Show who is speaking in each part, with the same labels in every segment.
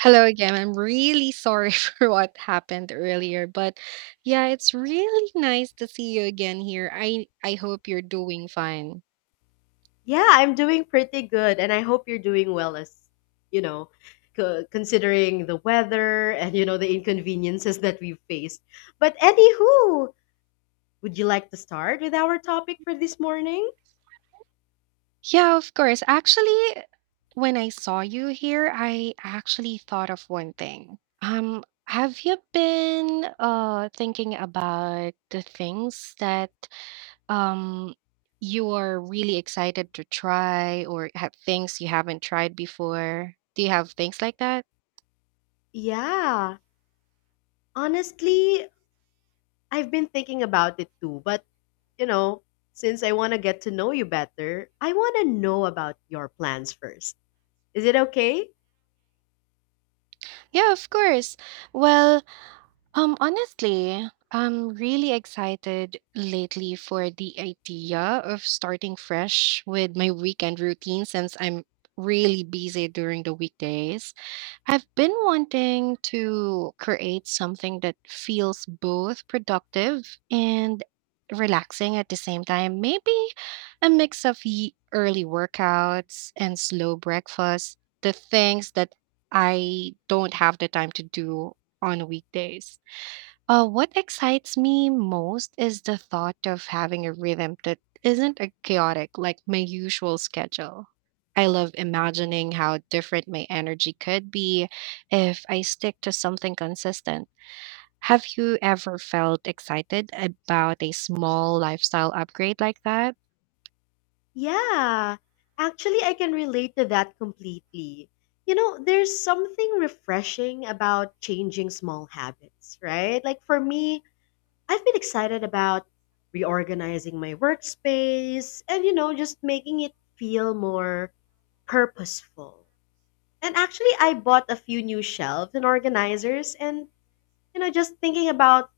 Speaker 1: Hello again. I'm really sorry for what happened earlier, but yeah, it's really nice to see you again here. I hope you're doing fine.
Speaker 2: Yeah, I'm doing pretty good, and I hope you're doing well as, you know, considering the weather and, the inconveniences that we've faced. But anywho, would you like to start with our topic for this morning?
Speaker 1: Yeah, of course. Actually, when I saw you here, I actually thought of one thing. Have you been thinking about the things that um you are really excited to try or have things you haven't tried before? Do you have things like that?
Speaker 2: Yeah, honestly, I've been thinking about it too, but, you know, since I want to get to know you better, I want to know about your plans first. Is it okay?
Speaker 1: Yeah, of course. Well, Honestly, I'm really excited lately for the idea of starting fresh with my weekend routine since I'm really busy during the weekdays. I've been wanting to create something that feels both productive and relaxing at the same time. Maybe a mix of early workouts and slow breakfast, the things that I don't have the time to do on weekdays. What excites me most is the thought of having a rhythm that isn't a chaotic like my usual schedule. I love imagining how different my energy could be if I stick to something consistent. Have you ever felt excited about a small lifestyle upgrade like that?
Speaker 2: Yeah, actually, I can relate to that completely. There's something refreshing about changing small habits, right? Like for me, I've been excited about reorganizing my workspace and, just making it feel more purposeful. And actually, I bought a few new shelves and organizers, and, just thinking about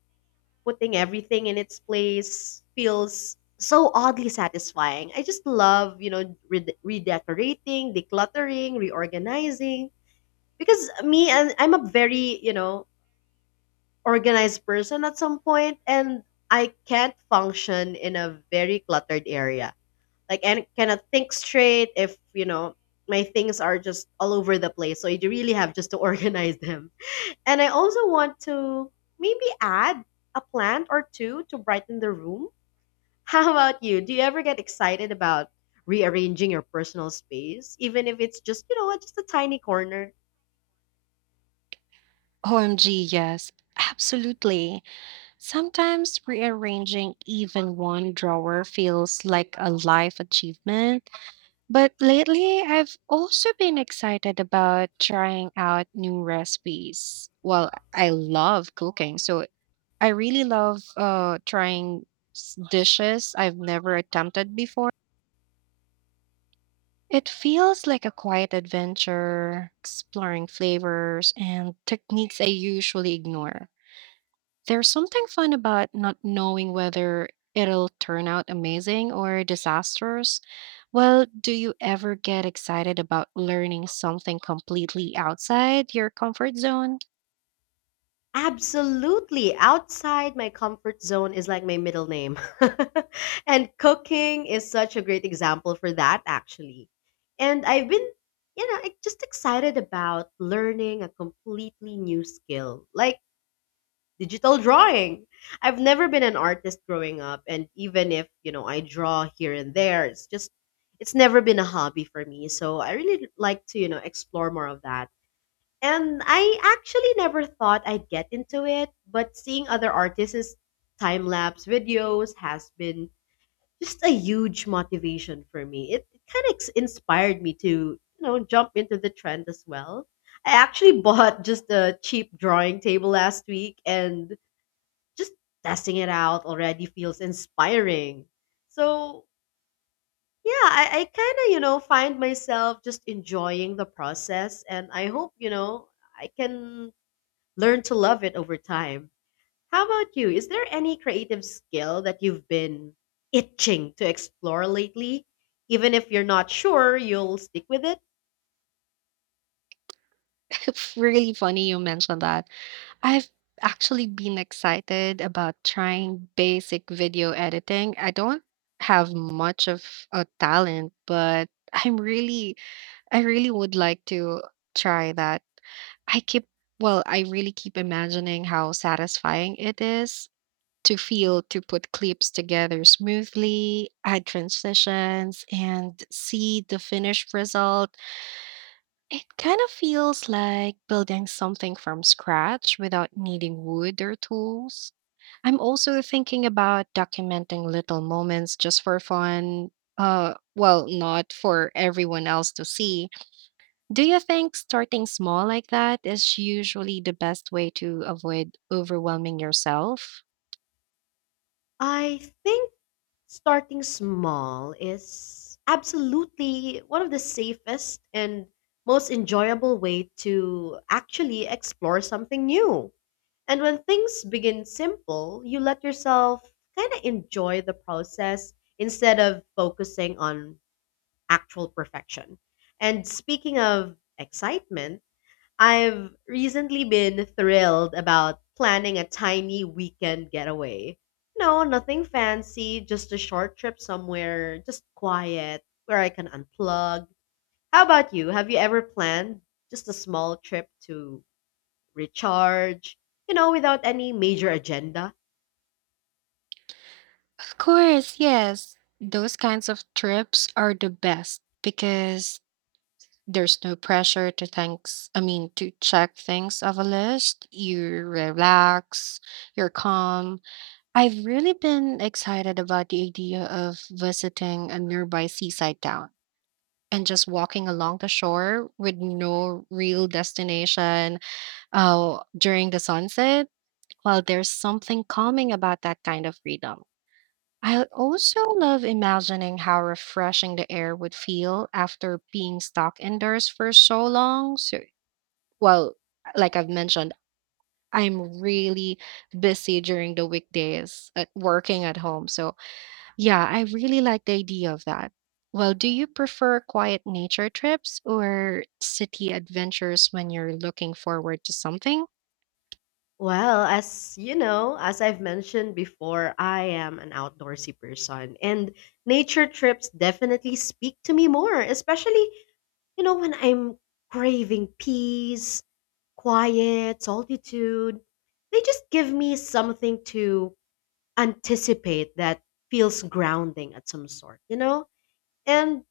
Speaker 2: putting everything in its place feels so oddly satisfying. I just love, redecorating, decluttering, reorganizing. Because me, and I'm a very, organized person at some point, and I can't function in a very cluttered area. Like, and cannot think straight if, my things are just all over the place. So I really have just to organize them. And I also want to maybe add a plant or two to brighten the room. How about you? Do you ever get excited about rearranging your personal space, even if it's just, just a tiny corner?
Speaker 1: OMG, yes, absolutely. Sometimes rearranging even one drawer feels like a life achievement. But lately, I've also been excited about trying out new recipes. Well, I love cooking, so I really love trying dishes I've never attempted before. It feels like a quiet adventure, exploring flavors and techniques I usually ignore. There's something fun about not knowing whether it'll turn out amazing or disastrous. Well, do you ever get excited about learning something completely outside your comfort zone?
Speaker 2: Absolutely. Outside my comfort zone is like my middle name. And cooking is such a great example for that, actually. And I've been, just excited about learning a completely new skill. Like, digital drawing. I've never been an artist growing up and even if, I draw here and there, it's just it's never been a hobby for me. So I really like to, explore more of that. And I actually never thought I'd get into it, but seeing other artists' time-lapse videos has been just a huge motivation for me. It kind of inspired me to, jump into the trend as well. I actually bought just a cheap drawing table last week and just testing it out already feels inspiring. So, yeah, I kind of, find myself just enjoying the process. And I hope, I can learn to love it over time. How about you? Is there any creative skill that you've been itching to explore lately? Even if you're not sure you'll stick with it?
Speaker 1: Really funny you mentioned that. I've actually been excited about trying basic video editing. I don't have much of a talent, but I'm really I really would like to try that. I keep I really keep imagining how satisfying it is to feel to put clips together smoothly, add transitions, and see the finished result. It kind of feels like building something from scratch without needing wood or tools. I'm also thinking about documenting little moments just for fun. Not for everyone else to see. Do you think starting small like that is usually the best way to avoid overwhelming yourself?
Speaker 2: I think starting small is absolutely one of the safest and most enjoyable way to actually explore something new. And when things begin simple, you let yourself kind of enjoy the process instead of focusing on actual perfection. And speaking of excitement, I've recently been thrilled about planning a tiny weekend getaway. No, nothing fancy, just a short trip somewhere, just quiet, where I can unplug. How about you? Have you ever planned just a small trip to recharge, without any major agenda?
Speaker 1: Of course, yes. Those kinds of trips are the best because there's no pressure to to check things off a list. You relax, you're calm. I've really been excited about the idea of visiting a nearby seaside town and just walking along the shore with no real destination. Oh, during the sunset? Well, there's something calming about that kind of freedom. I also love imagining how refreshing the air would feel after being stuck indoors for so long. So, well, like I've mentioned, I'm really busy during the weekdays at working at home. So, yeah, I really like the idea of that. Well, do you prefer quiet nature trips or city adventures when you're looking forward to something?
Speaker 2: Well, as you know, as I've mentioned before, I am an outdoorsy person, and nature trips definitely speak to me more, especially. You know, when I'm craving peace, quiet, solitude, they just give me something to anticipate that feels grounding at some sort, you know? And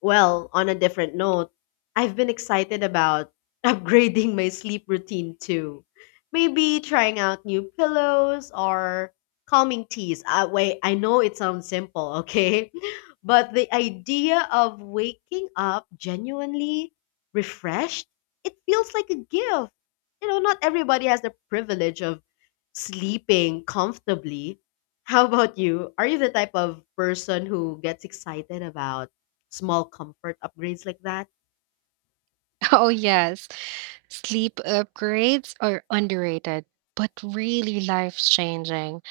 Speaker 2: well, on a different note, I've been excited about upgrading my sleep routine too. Maybe trying out new pillows or calming teas. Wait, I know it sounds simple, okay? But the idea of waking up genuinely refreshed, it feels like a gift. You know, not everybody has the privilege of sleeping comfortably. How about you? Are you the type of person who gets excited about small comfort upgrades like that?
Speaker 1: Oh, yes. Sleep upgrades are underrated, but really life-changing.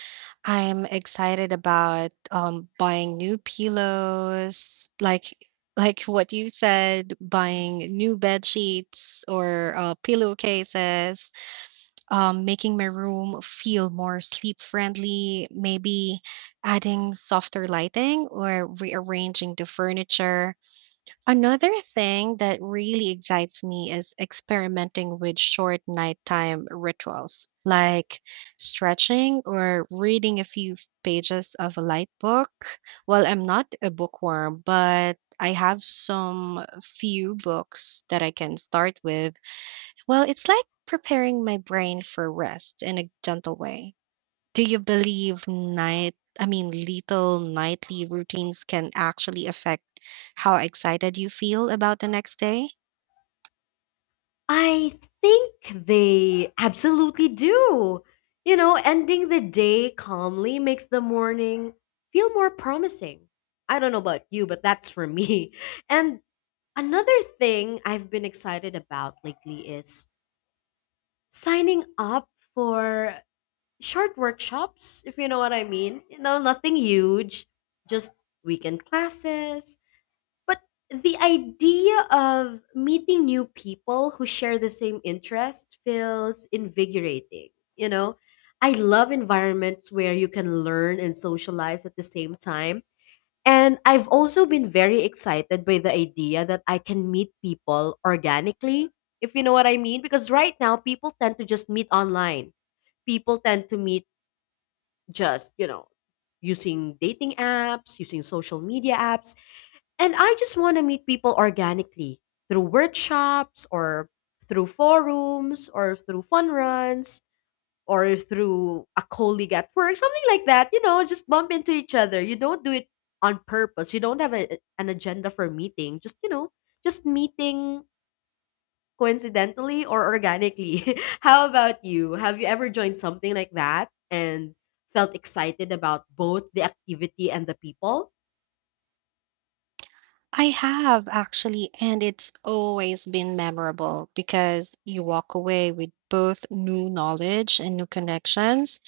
Speaker 1: I'm excited about buying new pillows, like what you said, buying new bed sheets or pillowcases, making my room feel more sleep-friendly, maybe adding softer lighting or rearranging the furniture. Another thing that really excites me is experimenting with short nighttime rituals, like stretching or reading a few pages of a light book. Well, I'm not a bookworm, but I have some few books that I can start with. Well, it's like preparing my brain for rest in a gentle way. Do you believe little nightly routines can actually affect how excited you feel about the next day?
Speaker 2: I think they absolutely do. You know, ending the day calmly makes the morning feel more promising. I don't know about you, but that's for me. And another thing I've been excited about lately is signing up for short workshops, if you know what I mean. You know, nothing huge, just weekend classes. But the idea of meeting new people who share the same interest feels invigorating, you know? I love environments where you can learn and socialize at the same time. And I've also been very excited by the idea that I can meet people organically, if you know what I mean. Because right now, people tend to just meet online. People tend to meet just, using dating apps, using social media apps and I just want to meet people organically through workshops or through forums or through fun runs or through a colleague at work, something like that. You know, just bump into each other. You don't do it on purpose. You don't have a, an agenda for meeting. Just, just meeting coincidentally or organically. How about you? Have you ever joined something like that and felt excited about both the activity and the people?
Speaker 1: I have actually, and it's always been memorable because you walk away with both new knowledge and new connections.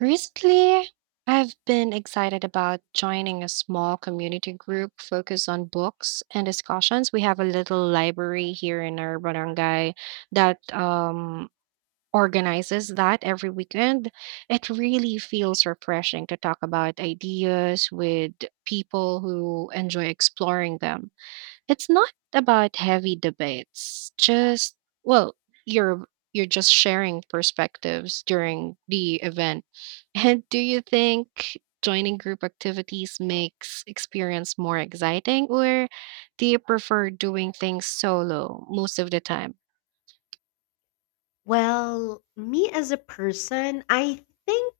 Speaker 1: Recently, I've been excited about joining a small community group focused on books and discussions. We have a little library here in our barangay that organizes that every weekend. It really feels refreshing to talk about ideas with people who enjoy exploring them. It's not about heavy debates, just, well, you're just sharing perspectives during the event. And do you think joining group activities makes experience more exciting, or do you prefer doing things solo most of the time?
Speaker 2: Well, me as a person, I think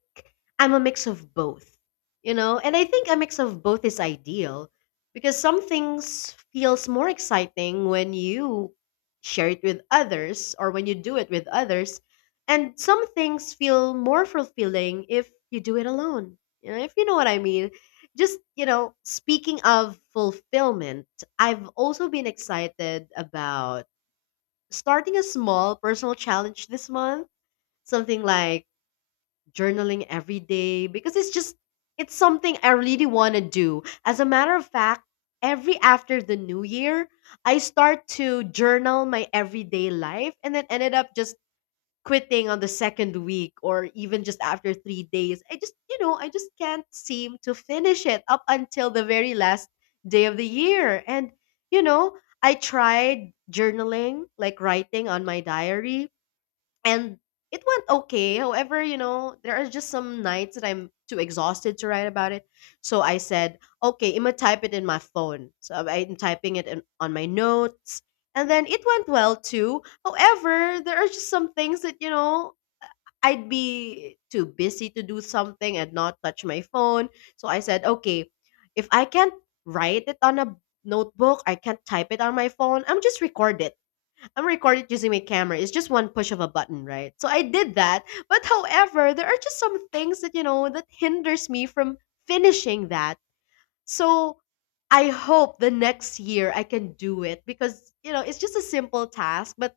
Speaker 2: I'm a mix of both, and I think a mix of both is ideal because some things feels more exciting when you share it with others or when you do it with others, and some things feel more fulfilling if you do it alone. You know, if you know what I mean. Just, speaking of fulfillment, I've also been excited about starting a small personal challenge this month, something like journaling every day because it's just it's something I really want to do. As a matter of fact, every after the new year, I start to journal my everyday life and then ended up just quitting on the second week or even just after 3 days. I just can't seem to finish it up until the very last day of the year. And, you know, I tried journaling, like writing on my diary, and it went okay. However, there are just some nights that I'm too exhausted to write about it. So I said, okay, I'm gonna type it in my phone. So I'm typing it in, on my notes. And then it went well too. However, there are just some things that, I'd be too busy to do something and not touch my phone. So I said, okay, if I can't write it on a notebook, I can't type it on my phone, I'm just record it I'm recorded using my camera. It's just one push of a button, right? So I did that. But however, there are just some things that, that hinders me from finishing that. So I hope the next year I can do it because, it's just a simple task, but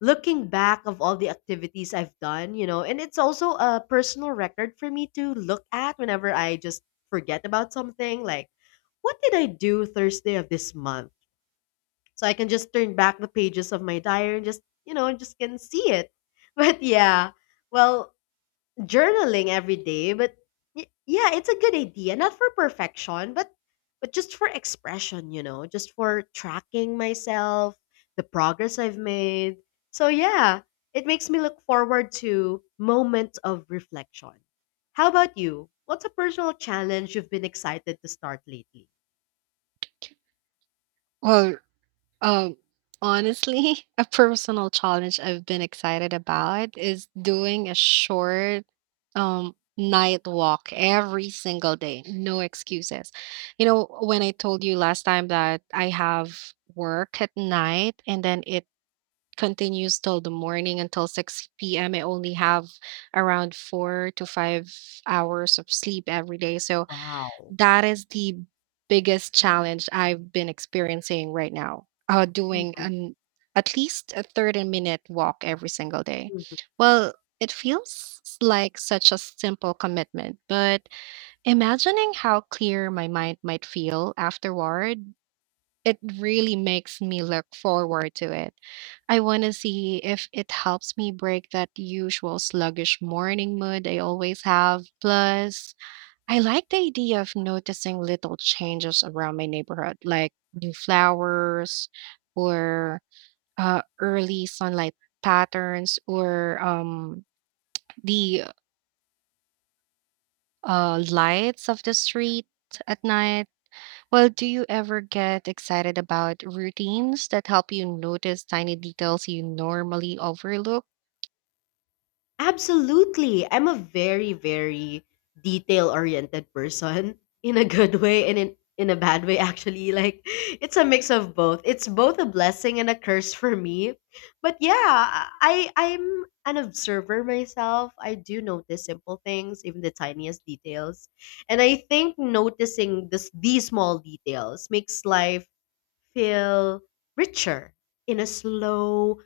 Speaker 2: looking back of all the activities I've done, and it's also a personal record for me to look at whenever I just forget about something like what did I do Thursday of this month? So I can just turn back the pages of my diary and just just can see it. But yeah, well, journaling every day, but yeah, it's a good idea, not for perfection, but just for expression, just for tracking myself, the progress I've made. So yeah, it makes me look forward to moments of reflection. How about you? What's a personal challenge you've been excited to start lately?
Speaker 1: Well, Um, Honestly, a personal challenge I've been excited about is doing a short night walk every single day. No excuses. You know, when I told you last time that I have work at night and then it continues till the morning until 6 p.m., I only have around 4 to 5 hours of sleep every day. So
Speaker 2: Wow.
Speaker 1: that is the biggest challenge I've been experiencing right now, doing
Speaker 2: Mhm.
Speaker 1: an at least a 30-minute walk every single day. Well, it feels like such a simple commitment, but imagining how clear my mind might feel afterward, it really makes me look forward to it. I want to see if it helps me break that usual sluggish morning mood I always have. Plus, I like the idea of noticing little changes around my neighborhood, like new flowers or early sunlight patterns or the lights of the street at night. Well, do you ever get excited about routines that help you notice tiny details you normally overlook?
Speaker 2: Absolutely. I'm a very, very detail oriented person in a good way and in a bad way, actually. Like, it's a mix of both. It's both a blessing and a curse for me. But yeah, I'm an observer myself. I do notice simple things, even the tiniest details. And I think noticing these small details makes life feel richer in a slow,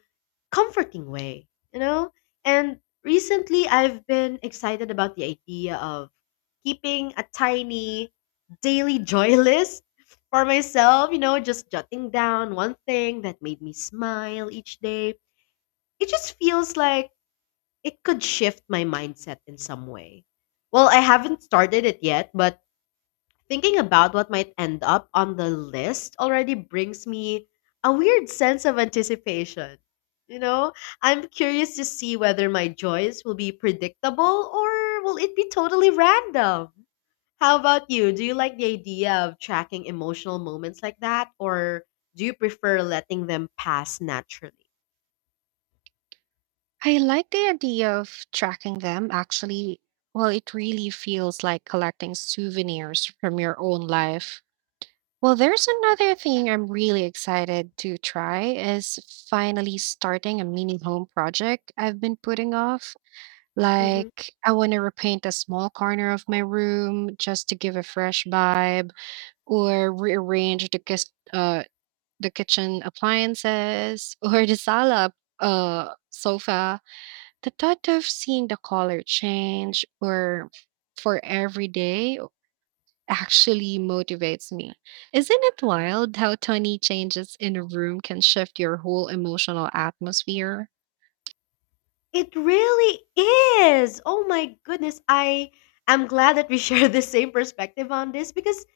Speaker 2: comforting way, you know? And recently I've been excited about the idea of keeping a tiny daily joy list for myself, just jotting down one thing that made me smile each day. It just feels like it could shift my mindset in some way. Well, I haven't started it yet, but thinking about what might end up on the list already brings me a weird sense of anticipation. You know, I'm curious to see whether my joys will be predictable or will it be totally random. How about you? Do you like the idea of tracking emotional moments like that, or do you prefer letting them pass naturally?
Speaker 1: I like the idea of tracking them actually. Well, it really feels like collecting souvenirs from your own life. Well, there's another thing I'm really excited to try is finally starting a mini home project I've been putting off.
Speaker 2: Hmm.
Speaker 1: Like, I want to repaint a small corner of my room just to give a fresh vibe, or rearrange the the kitchen appliances, or the sala sofa. The thought of seeing the color change, or for every day actually motivates me. Isn't it wild how tiny changes in a room can shift your whole emotional atmosphere?
Speaker 2: It really is. Oh my goodness. I am glad that we share the same perspective on this because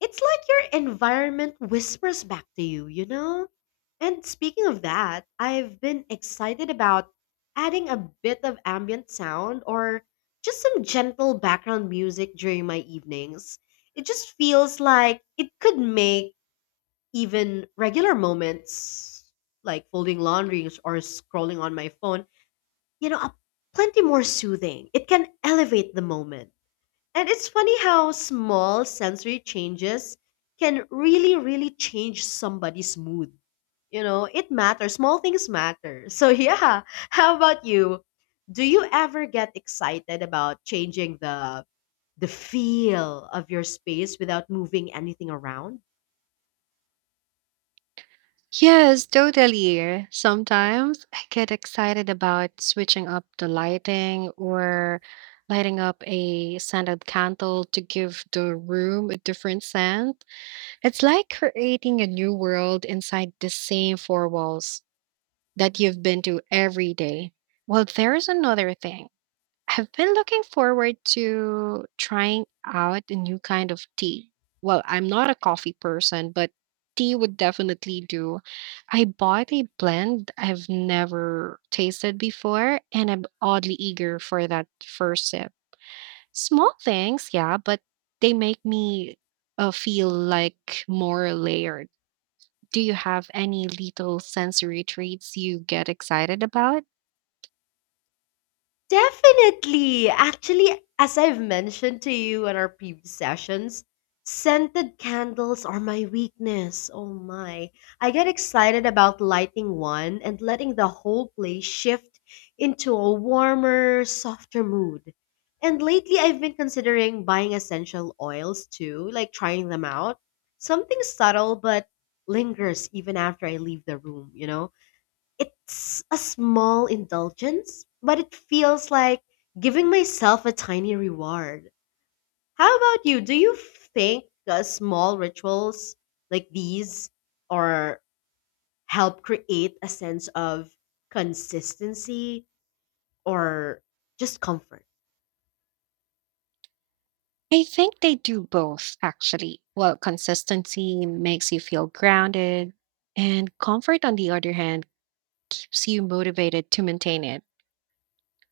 Speaker 2: it's like your environment whispers back to you, you know? And speaking of that, I've been excited about adding a bit of ambient sound or just some gentle background music during my evenings. It just feels like it could make even regular moments like folding laundry or scrolling on my phone, a plenty more soothing. It can elevate the moment. And it's funny how small sensory changes can really, really change somebody's mood. You know, it matters. Small things matter. So, yeah, how about you? Do you ever get excited about changing the feel of your space without moving anything around?
Speaker 1: Yes, totally. Sometimes I get excited about switching up the lighting or lighting up a scented candle to give the room a different scent. It's like creating a new world inside the same four walls that you've been to every day. Well, there's another thing. I've been looking forward to trying out a new kind of tea. Well, I'm not a coffee person, but tea would definitely do. I bought a blend I've never tasted before, and I'm oddly eager for that first sip. Small things, yeah, but they make me feel like more layered. Do you have any little sensory treats you get excited about?
Speaker 2: Definitely. Actually, as I've mentioned to you in our previous sessions, scented candles are my weakness. Oh my. I get excited about lighting one and letting the whole place shift into a warmer, softer mood. And lately, I've been considering buying essential oils too, like trying them out. Something subtle but lingers even after I leave the room, you know? It's a small indulgence, but it feels like giving myself a tiny reward. How about you? Do you think small rituals like these or help create a sense of consistency or just comfort?
Speaker 1: I think they do both, actually. Well, consistency makes you feel grounded, and comfort, on the other hand, keeps you motivated to maintain it.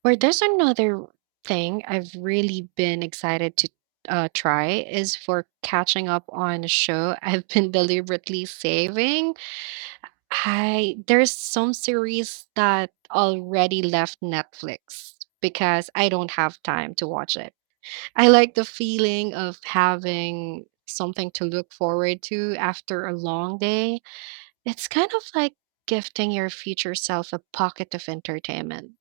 Speaker 1: Or there's another thing I've really been excited to try is for catching up on a show I've been deliberately saving. I There's some series that already left Netflix because I don't have time to watch it. I like the feeling of having something to look forward to after a long day. It's kind of like gifting your future self a pocket of entertainment.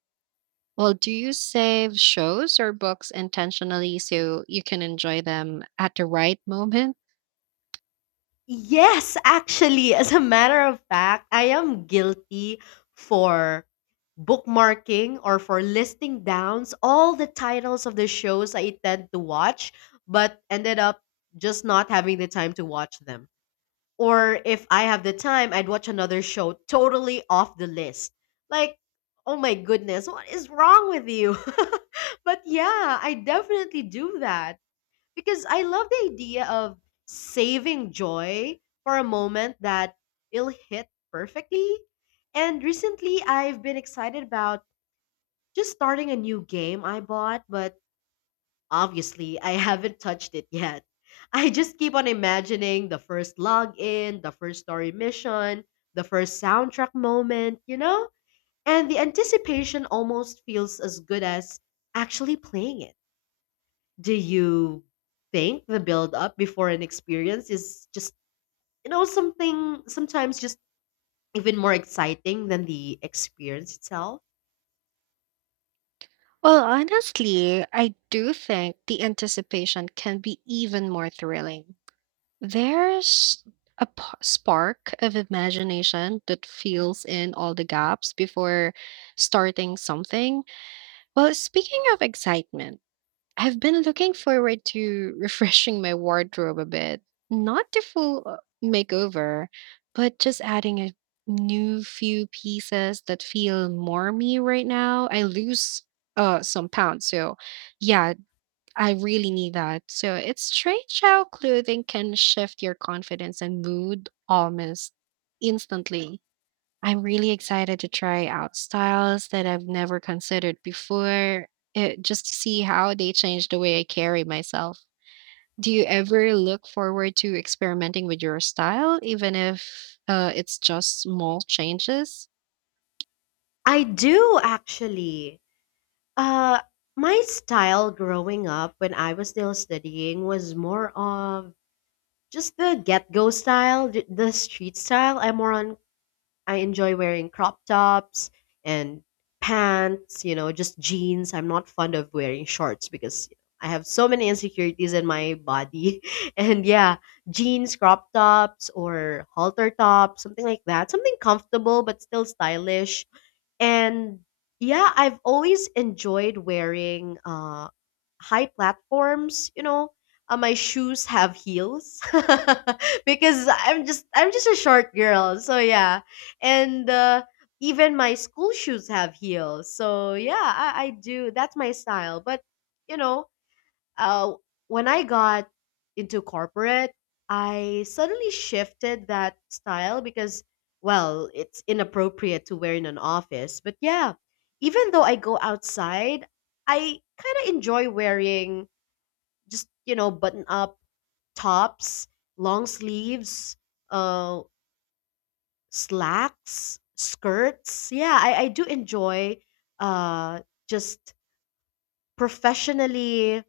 Speaker 1: Well, do you save shows or books intentionally so you can enjoy them at the right moment?
Speaker 2: Yes, actually, as a matter of fact, I am guilty for bookmarking or for listing downs all the titles of the shows I tend to watch, but ended up just not having the time to watch them. Or if I have the time, I'd watch another show totally off the list. Like, oh my goodness, what is wrong with you? But yeah, I definitely do that because I love the idea of saving joy for a moment that it'll hit perfectly. And recently, I've been excited about just starting a new game I bought, but obviously, I haven't touched it yet. I just keep on imagining the first login, the first story mission, the first soundtrack moment, you know? And the anticipation almost feels as good as actually playing it. Do you think the build up before an experience is just, you know, something sometimes just even more exciting than the experience itself?
Speaker 1: Well, honestly, I do think the anticipation can be even more thrilling. There's a spark of imagination that fills in all the gaps before starting something. Well, speaking of excitement, I've been looking forward to refreshing my wardrobe a bit. Not the full makeover, but just adding a new few pieces that feel more me right now. I lose some pounds, so yeah, I really need that. So it's strange how clothing can shift your confidence and mood almost instantly. I'm really excited to try out styles that I've never considered before, eh, just to see how they change the way I carry myself. Do you ever look forward to experimenting with your style, even if it's just small changes?
Speaker 2: I do actually. Uh, my style growing up when I was still studying was more of just the get go style, the street style. I'm more on I enjoy wearing crop tops and pants, you know, just jeans. I'm not fond of wearing shorts because I have so many insecurities in my body. And yeah, jeans, crop tops, or halter tops, something like that. Something comfortable but still stylish and yeah, I've always enjoyed wearing high platforms, you know. My shoes have heels because I'm just a short girl. So yeah. And even my school shoes have heels. So yeah, I do. That's my style. But you know, uh, when I got into corporate, I suddenly shifted that style because, well, it's inappropriate to wear in an office. But yeah, even though I go outside, I kind of enjoy wearing just, you know, button up tops, long sleeves, uh, slacks, skirts. Yeah, I do enjoy uh, just professionally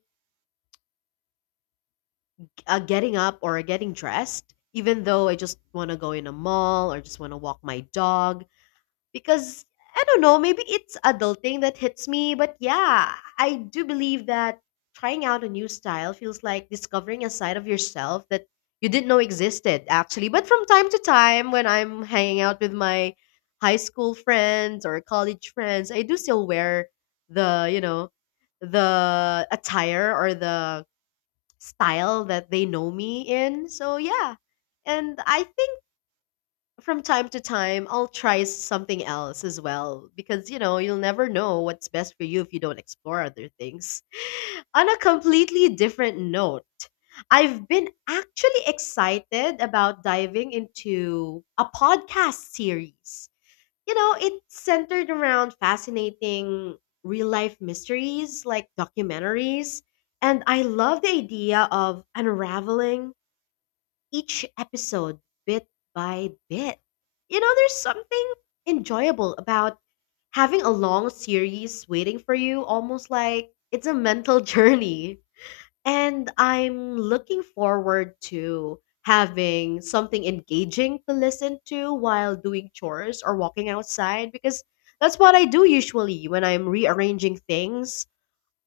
Speaker 2: getting up or getting dressed, even though I just want to go in a mall or just want to walk my dog. Because I don't know, maybe it's adulting that hits me, but yeah, I do believe that trying out a new style feels like discovering a side of yourself that you didn't know existed, actually. But from time to time, when I'm hanging out with my high school friends or college friends, I do still wear the, you know, the attire or the style that they know me in. So yeah. And I think from time to time I'll try something else as well because you know, you'll never know what's best for you if you don't explore other things. On a completely different note, I've been actually excited about diving into a podcast series. You know, it's centered around fascinating real life mysteries like documentaries. And I love the idea of unraveling each episode bit by bit. You know, there's something enjoyable about having a long series waiting for you, almost like it's a mental journey. And I'm looking forward to having something engaging to listen to while doing chores or walking outside because that's what I do usually when I'm rearranging things.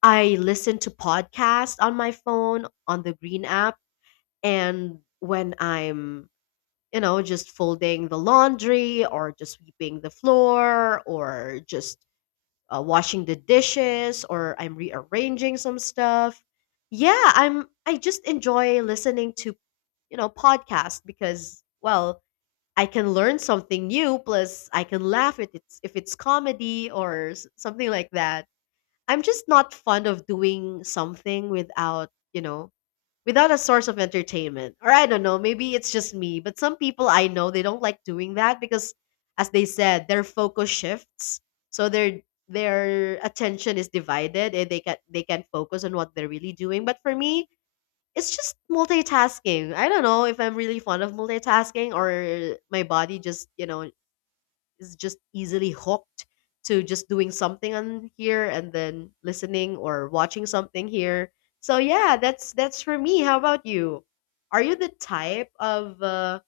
Speaker 2: I listen to podcasts on my phone on the Green app and when I'm, you know, just folding the laundry or just sweeping the floor or just washing the dishes or I'm rearranging some stuff. Yeah, I just enjoy listening to, you know, podcasts because well, I can learn something new plus I can laugh if it's comedy or something like that. I'm just not fond of doing something without, you know, without a source of entertainment. Or I don't know, maybe it's just me, but some people I know they don't like doing that because as they said, their focus shifts. So their attention is divided and they can focus on what they're really doing. But for me, it's just multitasking. I don't know if I'm really fond of multitasking or my body just, you know, is just easily hooked to just doing something on here and then listening or watching something here. So yeah, that's for me. How about you? Are you the type of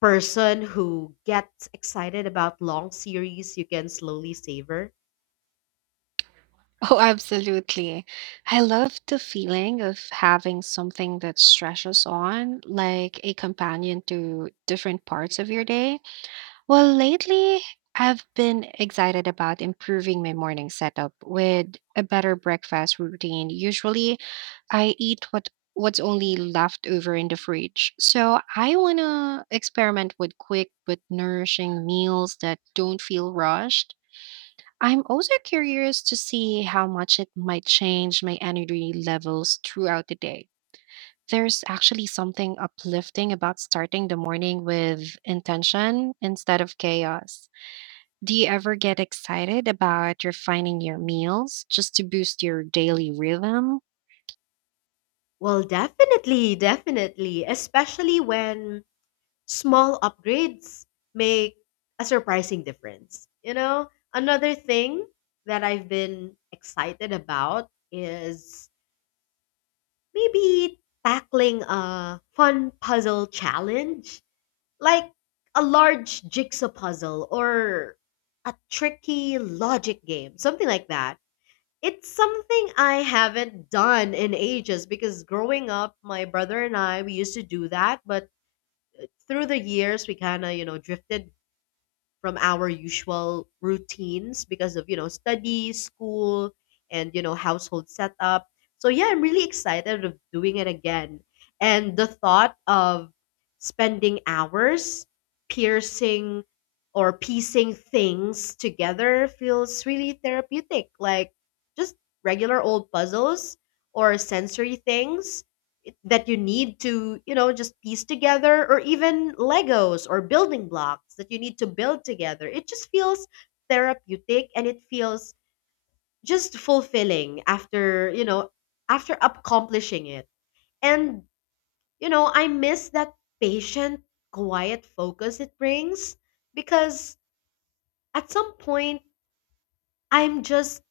Speaker 2: person who gets excited about long series you can slowly savor?
Speaker 1: Oh, absolutely. I love the feeling of having something that stretches on, like a companion to different parts of your day. Well, lately, I've been excited about improving my morning setup with a better breakfast routine. Usually, I eat what's only left over in the fridge. So, I want to experiment with quick but nourishing meals that don't feel rushed. I'm also curious to see how much it might change my energy levels throughout the day. There's actually something uplifting about starting the morning with intention instead of chaos. Do you ever get excited about refining your meals just to boost your daily rhythm?
Speaker 2: Well, definitely, definitely, especially when small upgrades make a surprising difference. You know, another thing that I've been excited about is maybe tackling a fun puzzle challenge, like a large jigsaw puzzle or a tricky logic game, something like that. It's something I haven't done in ages because growing up, my brother and I, we used to do that, but through the years, we kind of, you know, drifted from our usual routines because of you know studies school and you know household setup so yeah, I'm really excited of doing it again. And the thought of spending hours piercing or piecing things together feels really therapeutic, like just regular old puzzles or sensory things that you need to, you know, just piece together, or even Legos or building blocks that you need to build together. It just feels therapeutic and it feels just fulfilling after, you know, after accomplishing it. And, you know, I miss that patient, quiet focus it brings because at some point, I'm just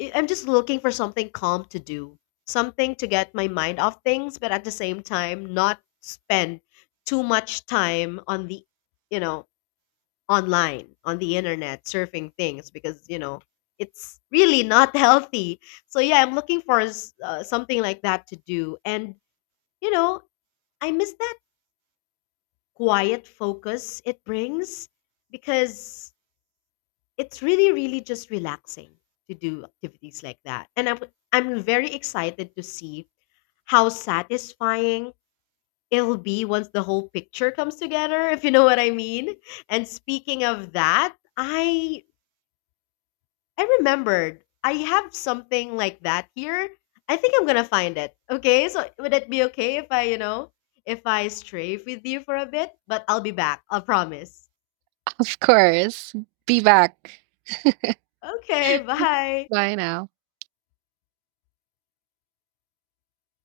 Speaker 2: I am just looking for something calm to do, something to get my mind off things, but at the same time not spend too much time on the, you know, online, on the internet surfing things because, you know, it's really not healthy. So yeah, I'm looking for something like that to do. And, you know, I miss that quiet focus it brings because it's really, really just relaxing to do activities like that. And I'm very excited to see how satisfying it'll be once the whole picture comes together, if you know what I mean. And speaking of that, I remembered I have something like that here. I think I'm gonna find it. Okay, so would it be okay if I, you know, if I strafe with you for a bit? But I'll be back. I'll promise.
Speaker 1: Of course. Be back.
Speaker 2: Okay, bye.
Speaker 1: Bye now.